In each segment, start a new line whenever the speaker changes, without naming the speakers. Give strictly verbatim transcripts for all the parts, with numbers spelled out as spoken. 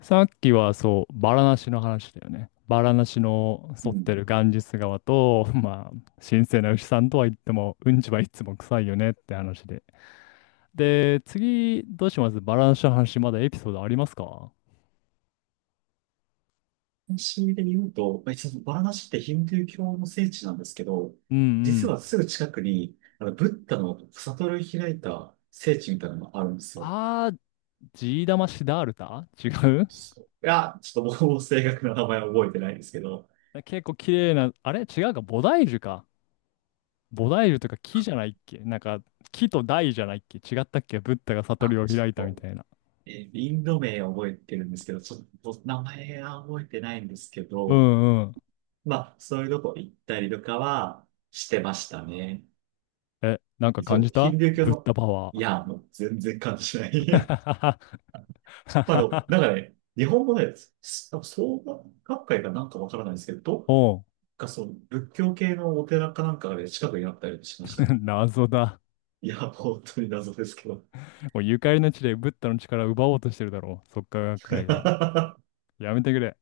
さっきはそう、バラナシの話だよね。バラナシの
う
沿って
ん。
るガンジス川と、まあ、神聖な牛さんとは言っても、うんちはいつも臭いよねって話で。で、次、どうします？バラナシの話、まだエピソードありますか？
そういう意味で言うと、まあ、一応バラナシってヒンドゥー教の聖地なんですけど、
うんう
実は
ん。
すぐ近くに、あの、ブッダの悟り開いた聖地みたいなのがあるんですよ。
あー、ジーダマシダールタ違う？
そういや、ちょっともう正確な名前は覚えてないんですけど、
結構綺麗な、あれ違うか、菩提樹か。菩提樹とか木じゃないっけ？なんか、木と大じゃないっけ？違ったっけ？ブッダが悟
あ、
りを
ち
開いたみ
ょっと、
たいな。
えーインド名を覚えてるんですけど、ちょっと名前は覚えてないんですけ
う
ど、
んうん。
まあ、そういうとこ行ったりとかはしてましたね。
え、なんか
そ
感
う、
じ
ヒ
た？
ンドゥー教
ブッ
の、
ダパワ
い
ー。
や、もう全然感じない。 まああの、なんかね、日本語で、すなんか創価学会かなんかわからないですけど、どっ
おう、
かその仏教系のお寺かなんかで近くにあったりしましたね。
謎だ。
いや、本当に謎ですけど。
もうゆかりの地でブッダの力を奪おうとしてるだろう。即価学会が。
っ
やめてくれ。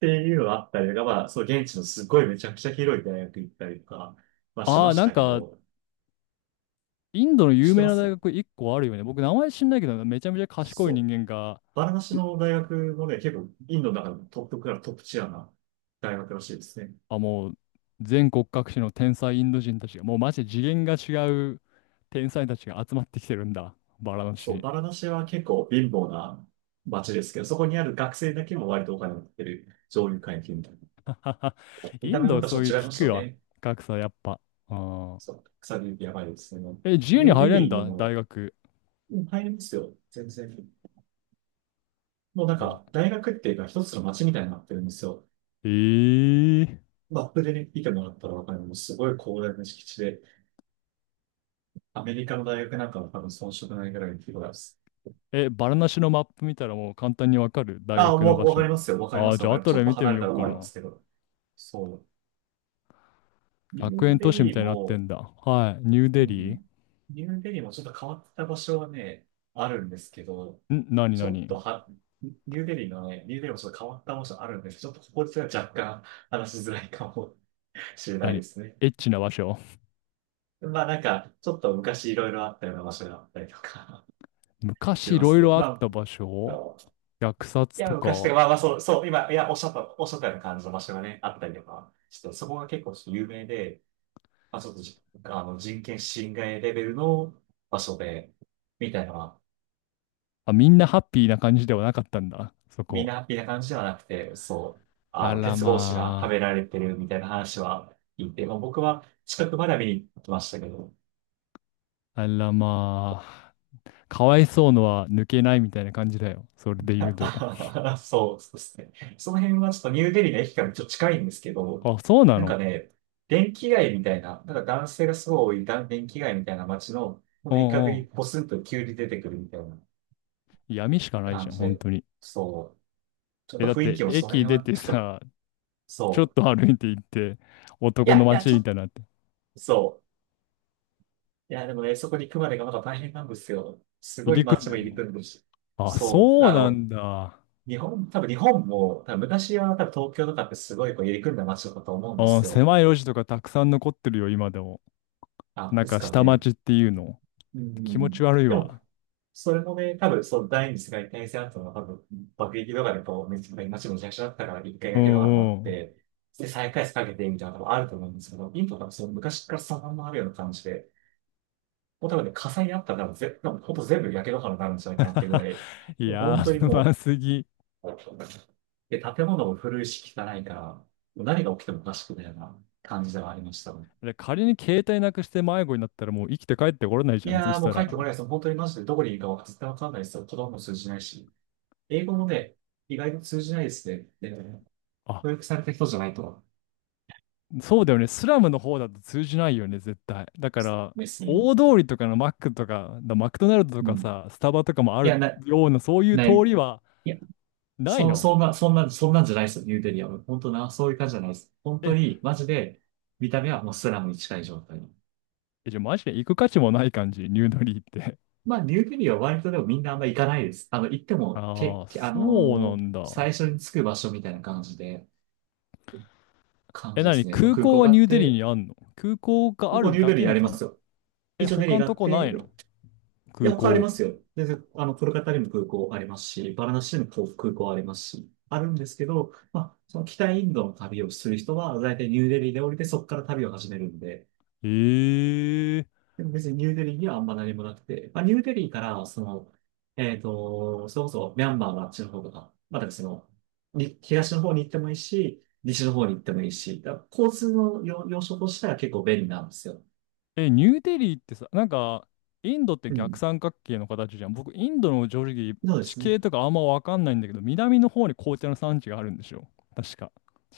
ていうのがあったりとか、まあ、そう、現地のすごいめちゃくちゃ広い大学行ったりとか、まあし
あ
ま
あ、
し
なん
たけ
か、
ど、
インドの
知
有
って
名
ま
な大
す。
学いっこあるよね。僕、名前知んないけど、めちゃめちゃ賢い
そ
人
う。
間が、
バラナシの大学もね、結構インドの中でもトップクラス、トップチアな大学らしいですね。
あ、もう、全国各地の天才インド人たちが、もうマジで次元が違う天才たちが集まってきてるんだ。バラの
そう、
地。
バラナシは結構貧乏な街ですけど、そこにある学生だけも割とお金を持ってる上流階級みたいな。見
イ
た目
ン
もやっ
ド、
ぱちょ
そう
っ
いう
と違いま
聞
し
く
た
わ。
ね。
格差、やっぱ。うん。
そう、草ビューティーやばいですね。
え、自由
ニ
に
ューデ
入れ
リ
ん
ーに
だ、
も、
大学？
うん、入りますよ、全然。もうなん
な、
か、大学っていうか一つの街みたいになってるんですよ。
ええ
マップでね、見てもらったらわかる、もうすごい広大な敷地で、アメリカの大学なんかは多分遜色ないぐらいの規模です。
え、バラなしのマップ見たらもう簡単にわかる？大
ああ、
学の
もう
場
わかり
所。
ますよ、わかりま
ああ、
す、
じ
わ
ゃ
か
あ
ります。
後
ちょっ
で
と
見て
離
み
れ
よ
た
う
らわ
か
かりま
な。
すけど。そう。ニ
学
ュー
園
デ
都市み
リー
たいになって
も、
んだ。はい。ニュー
う
デリー？
ん。ニューデリーもちょっと変わった場所はね、あるんですけど、
ん、何？
ちょっと
何？
は、ニューデリーのね、ニューデリーもちょっと変わった場所あるんですけど、ちょっとここでは若干話しづらいかもしれないで
何？
すね。
エッチな場所？
まあなんか、ちょっと昔いろいろあったような場所があったりとか し
昔い
ます
ろい
と、
ろあっ
ま
た場
あ、あ
所？
の
虐
い
殺
や、
と
昔と
か。
か、まあまあそう、そう、今、いや、おっしゃった、おっしゃったような感じの場所がね、あったりとか、ちょっとそこが結構ちょっと有名で、まあちょっとじ、あの、人権侵害レベルの場所で、みたいなのは
あ、みんなハッピーな感じではなかったんだ。そ
みん
こ。
なハッピーな感じではなくて、そう、あ
あ
の、
ら
鉄格子がはめ
ま
られてるみたいな話は聞いて、まあ、僕は近くまでは見に行きましたけど、
あ。あらまあ。かわいそうのは抜けないみたいな感じだよ。それで言うと。
そう、そうですね。その辺はちょっとニューデリーの駅からちょっと近いんですけど、
あ、そうな
なんか
の？
ね、電気街みたいな、なんか男性がすごい多いだ電気街みたいな街の、ほん
う
と一角
んう
に
ん。
ポツンと急に出てくるみたいな
闇しかないじ
感
ゃん、
じ
本
で、
当に。
そう、ちょっ
え、
と
だっ
雰囲
て
気もその
駅
辺
出
は
て
ちょっと、
さ、ちょっ
そう、
と歩いて行って、
い
男
や、
の
いや、
街
ちょっ
み
と、
たいになって。
そう。いや、でもね、そこに行くまでがまだ大変なんですよ。す
入
ごい
り組ん
街
で
も入
る
り
の？
組んでるし。
あ、
そう。
そう
あ
な
の、
んだ。
日本、多分日本も、多分昔は多分東京とかってすごいこう入り組んだ街だったと思うんで
あ、
すよ。
狭い路地とかたくさん残ってるよ、今でも。
あ、
なん
です
か
から
下
ね。
町っていうの。
う
気持
ん。
ち悪い
でも、
わ。
それもね、多分そう、第二次世界大戦後の多分、爆撃とかでこう、めちゃめちゃ街もめちちゃだったから、一回
う
だけのにな
ん
っ
うん。
て、で、再開発かけてみたいなのもあると思うんですけど、インドはそう昔からそのまんまあるような感じで、もう多分ね、火災にあったら多分ぜ、多分ほんと全部焼け野原になるんじゃないかなっていうぐ らい、
いや
本当
ー、
に
不
も
満すぎ。
う、で、建物も古いし汚いから、もう何が起きてもおかしくないような感じではありました。
で仮に携帯なくして迷子になったらもう生きて帰ってこれないじ
い
ゃん、そ
やー
し
もう
た
帰っ
ら。
てこないです。本当にマジでどこにいるかは絶対わかんないですよ。子供も通じないし。英語もね、意外と通じないですね。で、
あ、
教育された人じゃないと。
そうだよね。スラムの方だと通じないよね、絶対。だから、
ですね。
大通りとかのマックとか、だマクドナルドと
う
か
ん。
さ、スタバとかもあ
い
る
や、な、
ような、そういう
な
通
い。
りは、ない
そ、
の？
そんな、そんな、そんなんじゃないですよ、ニューデリアは。本当な、そういう感じじゃないです。本当
え、
に、マジで、見た目はもうスラムに近い状態の。
えじゃあマジで行く価値もない感じ、ニューデリーって。
まあ、ニューデリアは割とでもみんなあんま行かないです。あの、行って も、け、
ああ、
け、あ
そうな
のー
んだ。
最初に着く場所みたいな感じで、感
え、
じで
なに、
すね。
空
空
港
港
は
があ
ニ
っ
ューデリー
て、
にあんの？空港が
空
あ
港ニ
る
ュー
だ
デ
け
リアあ
の
りま
ため？
すよ。
え、
一応デリ
他
ー
の
があ
と
っ
こな
て、
いの？
いや、
空
他あり
港。
ますよ。で、あの、コルカタにも空港ありますし、バラナシにも空港ありますし、あるんですけど、まあ、その北インドの旅をする人は、大体ニューデリーで降りて、そこから旅を始めるんで、
えー、
でも別にニューデリーにはあんま何もなくて、まあ、ニューデリーから、その、えっと、それこそミャンマーのあっちの方とか、まあ、だからその、に東の方に行ってもいいし、西の方に行ってもいいし、だから交通の要、要所としては結構便利なんですよ。
え、ニューデリーってさ、なんか、インドって
う
逆
ん。
三角形の形じゃん。僕、インドの正直、
そうで
地
すね。
形とかあんまわかんないんだけど、南の方に紅茶の産地があるんでしょ？確か。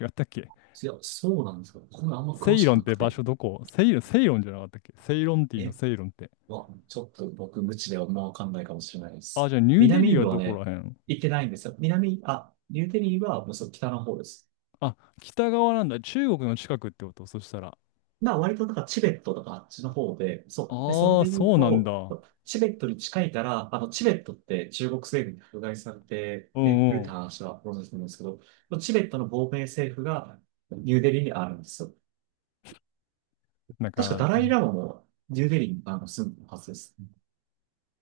違ったっけ？
いや、そうなんですよ。これあんま
セ
詳
イ
し
ロ
く
ンっ
な
て
く
場
て。
所どこ？セイロン、セイロンじゃなかったっけ？セイロンティーの
え、
セイロンって。
わ、ちょっと僕無知ではもうわかんないかもしれないで
あ、
す。
じゃあニューデ
南
リ
イ
ー
ン
は
ドは
どこ
ね、
らへん？
行ってないんですよ。南、あ、ニューデリーはもうそう北の方です。
あ、北側なんだ。中国の近くってことそしたら。
まあ割となんかチベットとかあっちの方で、そう。で、それ
ああ、
で言う
そうなん
と、
だ。う
チベットに近いから、あの、チベットって中国政府に迫害されて、
ん
ね、古
う
田
ん。
話はご存知なんですけど、チベットの亡命政府がニューデリーにあるんですよ。
なん
確か
か、
ダライラマもニューデリーにあの住んでるはずです。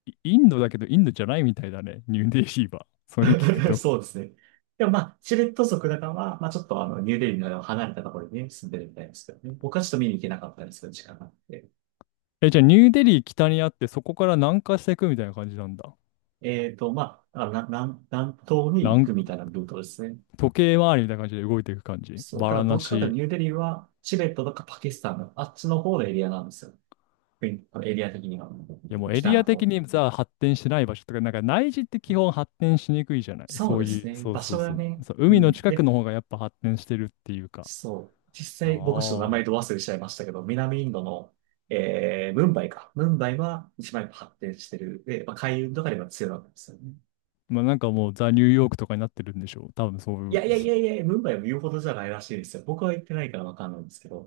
イインドだけどインドじゃないみたいだね。ニューデリーは。それ聞く と。
そうですね。でもまあ、チベット族だからは、まあちょっとあの、ニューデリーの離れたところにね、住んでるみたいですけどね。僕はちょっと見に行けなかったんですけど、時間があって。
え、じゃあニューデリー北にあってそこから南下していくみたいな感じなんだ。
えっと、まあ、あのな南、南東
な
に行
ん
くみたいなルートですね。
時計回りみたいな感じで動いていく感じ。
そう、
バ
だから
ラ
ど
ナ
っちかというと
シ。
ニューデリーはチベットとかパキスタンのあっちの方のエリアなんですよ。国エリア的には。
いやもうエ
北
リ
の
ア的
方。
にさ、発展してない場所とか、なんか内地って基本発展しにくいじゃない。
そ
そ
う
う
です
いう、
ね。
そう
場
そ
所
うそ
が
う。
ね。
そう、
う
海の
ん。
近く
で、
の方がやっぱ発展してるっていうか。
そう。実
あ
際、僕ちょっと名前
あ。
と忘れちゃいましたけど、南インドの、えー、ムンバイか。ムンバイは一番やっぱ発展してる。で、まあ、海運とかでは強いわけですよね。
まあなんかもうザ・ニューヨークとかになってるんでしょう。多分そう
い
いう。
やいやい
そ、
やいや、ムンバイも言うほどじゃないらしいですよ。僕は行ってないからわかんないんですけど。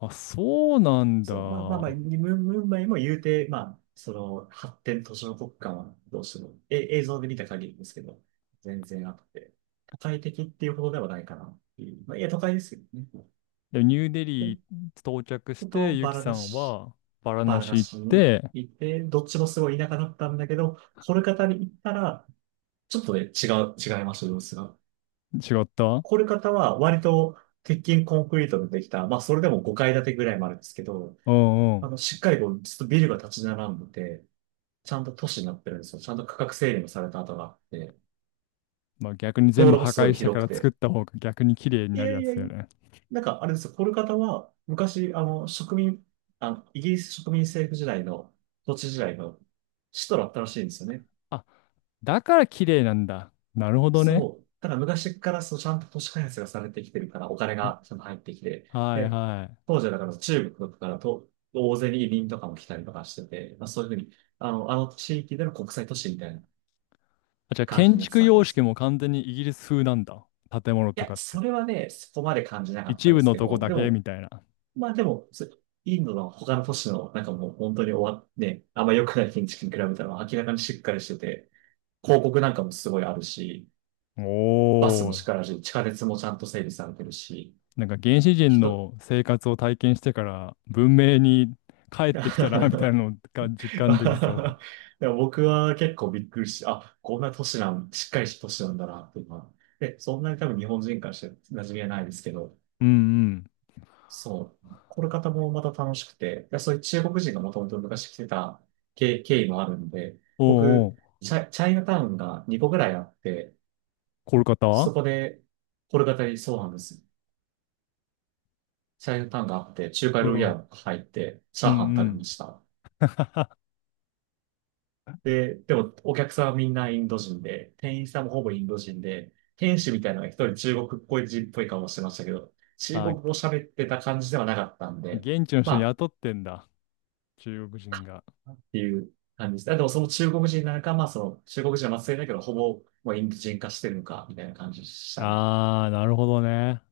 あ、そうなんだ。
そう、まあまあまあ、ムムンバイも言うて、まあ、その発展途上国家はどうしても、え、映像で見た限りですけど、全然あって、都会的っていうほどではないかなっていう。まあ、いや、都会ですよね。
で、ニューデ
で、
リー到着
あ
して、
と、
ユ
バ
キ
ラ
さ
ナ
ん
シ、
はバラ
バ
ナ
ラナ
シ行っ
シに
て、
行って、どっちもすごい田舎だったんだけど、コルカタに行ったら、ちょっとね、違う、違いました、様子が。
違った？
コルカタは割と鉄筋コンクリートでできた、まあ、それでもごかい建てぐらいもあるんですけど、
うんう
あ
ん。
の、しっかりこう、ずっとビルが立ち並んでて、ちゃんと都市になってるんですよ。ちゃんと区画整理もされた跡があって、
まあ逆に
道
全部
路も
破
すごい
壊して
広
か
く
ら作っ
て。
た方が逆に綺麗に
い
な
や
る
い
や
や
つ
い
だよ
や、
ね。
なんかあれですよ、コルカタは昔、あの、植民、あの、イギリス植民政府時代の、土地時代の首都だったらしいんですよね。
あ、だから綺麗なんだ。なるほどね。
そう。ただ昔からそうちゃんと都市開発がされてきてるから、お金がちゃんと入ってきて、
はい
で、
はい。
当時はだから中国からと、大勢に移民とかも来たりとかしてて、まあ、そういうふうに、あの、あの地域での国際都市みたいな
あ、じゃあ
感じ
建
になって
築
たわけ
様
です
式
よ。
も完全にイギリス風なんだ。建物
い
と
や、
かっ
そ
て。
れはね、そこまで感じなかった
一
で
部
す
の
け
とこ
ど、
だ
で
け
も、
みたいな。
まあでも、そインドの他の都市の、なんかもう本当に終わって、あんま良くない建築に比べたら明らかにしっかりしてて、広告なんかもすごいあるし、バスも
お
しっ
ー。
からし、地下鉄もちゃんと整備されてるし、
なんか原始人
人、
の生活を体験してから文明に帰ってきたなみたいな のが実感できそ
でも僕は結構びっくりして、あ、こんな都市なん、しっかりした都市なんだな、っていうのは。で、そんなに多分日本人からして馴染みはないですけど、
う。うんうん。
そう。これ方もまた楽しくて、いやそういう中国人がもともと昔来てた経、経緯もあるんで、
おうお
僕、
う、
チャ、チャイナタウンがにこぐらいあって、
コルカタ？
そ
う
こで、これ方にそうなんです。チャイナタウンがあって、中華料理屋
ん。
が入って、チ
う
ャ
ん
ーハン食
う
べまし
ん。
た。で、でも、お客さんはみんなインド人で、店員さんもほぼインド人で、店主みたいなのが一人中国っぽい人っぽい顔をしてましたけど、中国
あ、
語喋ってた感じではなかったんで、
現地の
ま
人
あ、
雇ってんだ。中国人が。
っていう感じです。あ、でもその中国人なのか、まあその中国人は末裔だけど、ほぼもうインド人化してるのか、みたいな感じでしたね。
あー、なるほどね。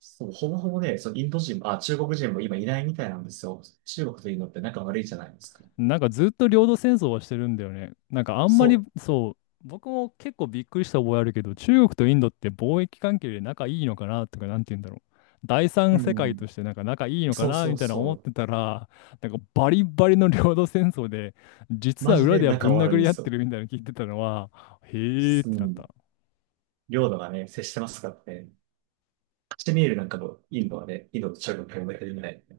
そう、ほぼほぼね、そのインド人も、あ、中国人も今いないみたいなんですよ。中国とインドって仲悪いじゃないですか。
なんかずっと領土戦争はしてるんだよね。なんかあんまり
そ
そう、僕も結構びっくりした覚えあるけど、中国とインドって貿易関係で仲いいのかなとか、なんて言うんだろう。第
う。
三
う
世界と
ん。
してなんか仲いいのか
そう
な
そ
み
う
たいな
そ
思っ
う。
てたら、なんかバリバリの領土戦争で、実
マ
は
ジ
裏
で
では
仲
ぶん
悪い
殴
んで
り合っ
す
て
よ。
るみたいなの聞いてたのは、へーっ
う
てなっ
ん。
た。
領土がね、接してますからね。カシミールなんかもインドはね、インドと中国が同じみたいな。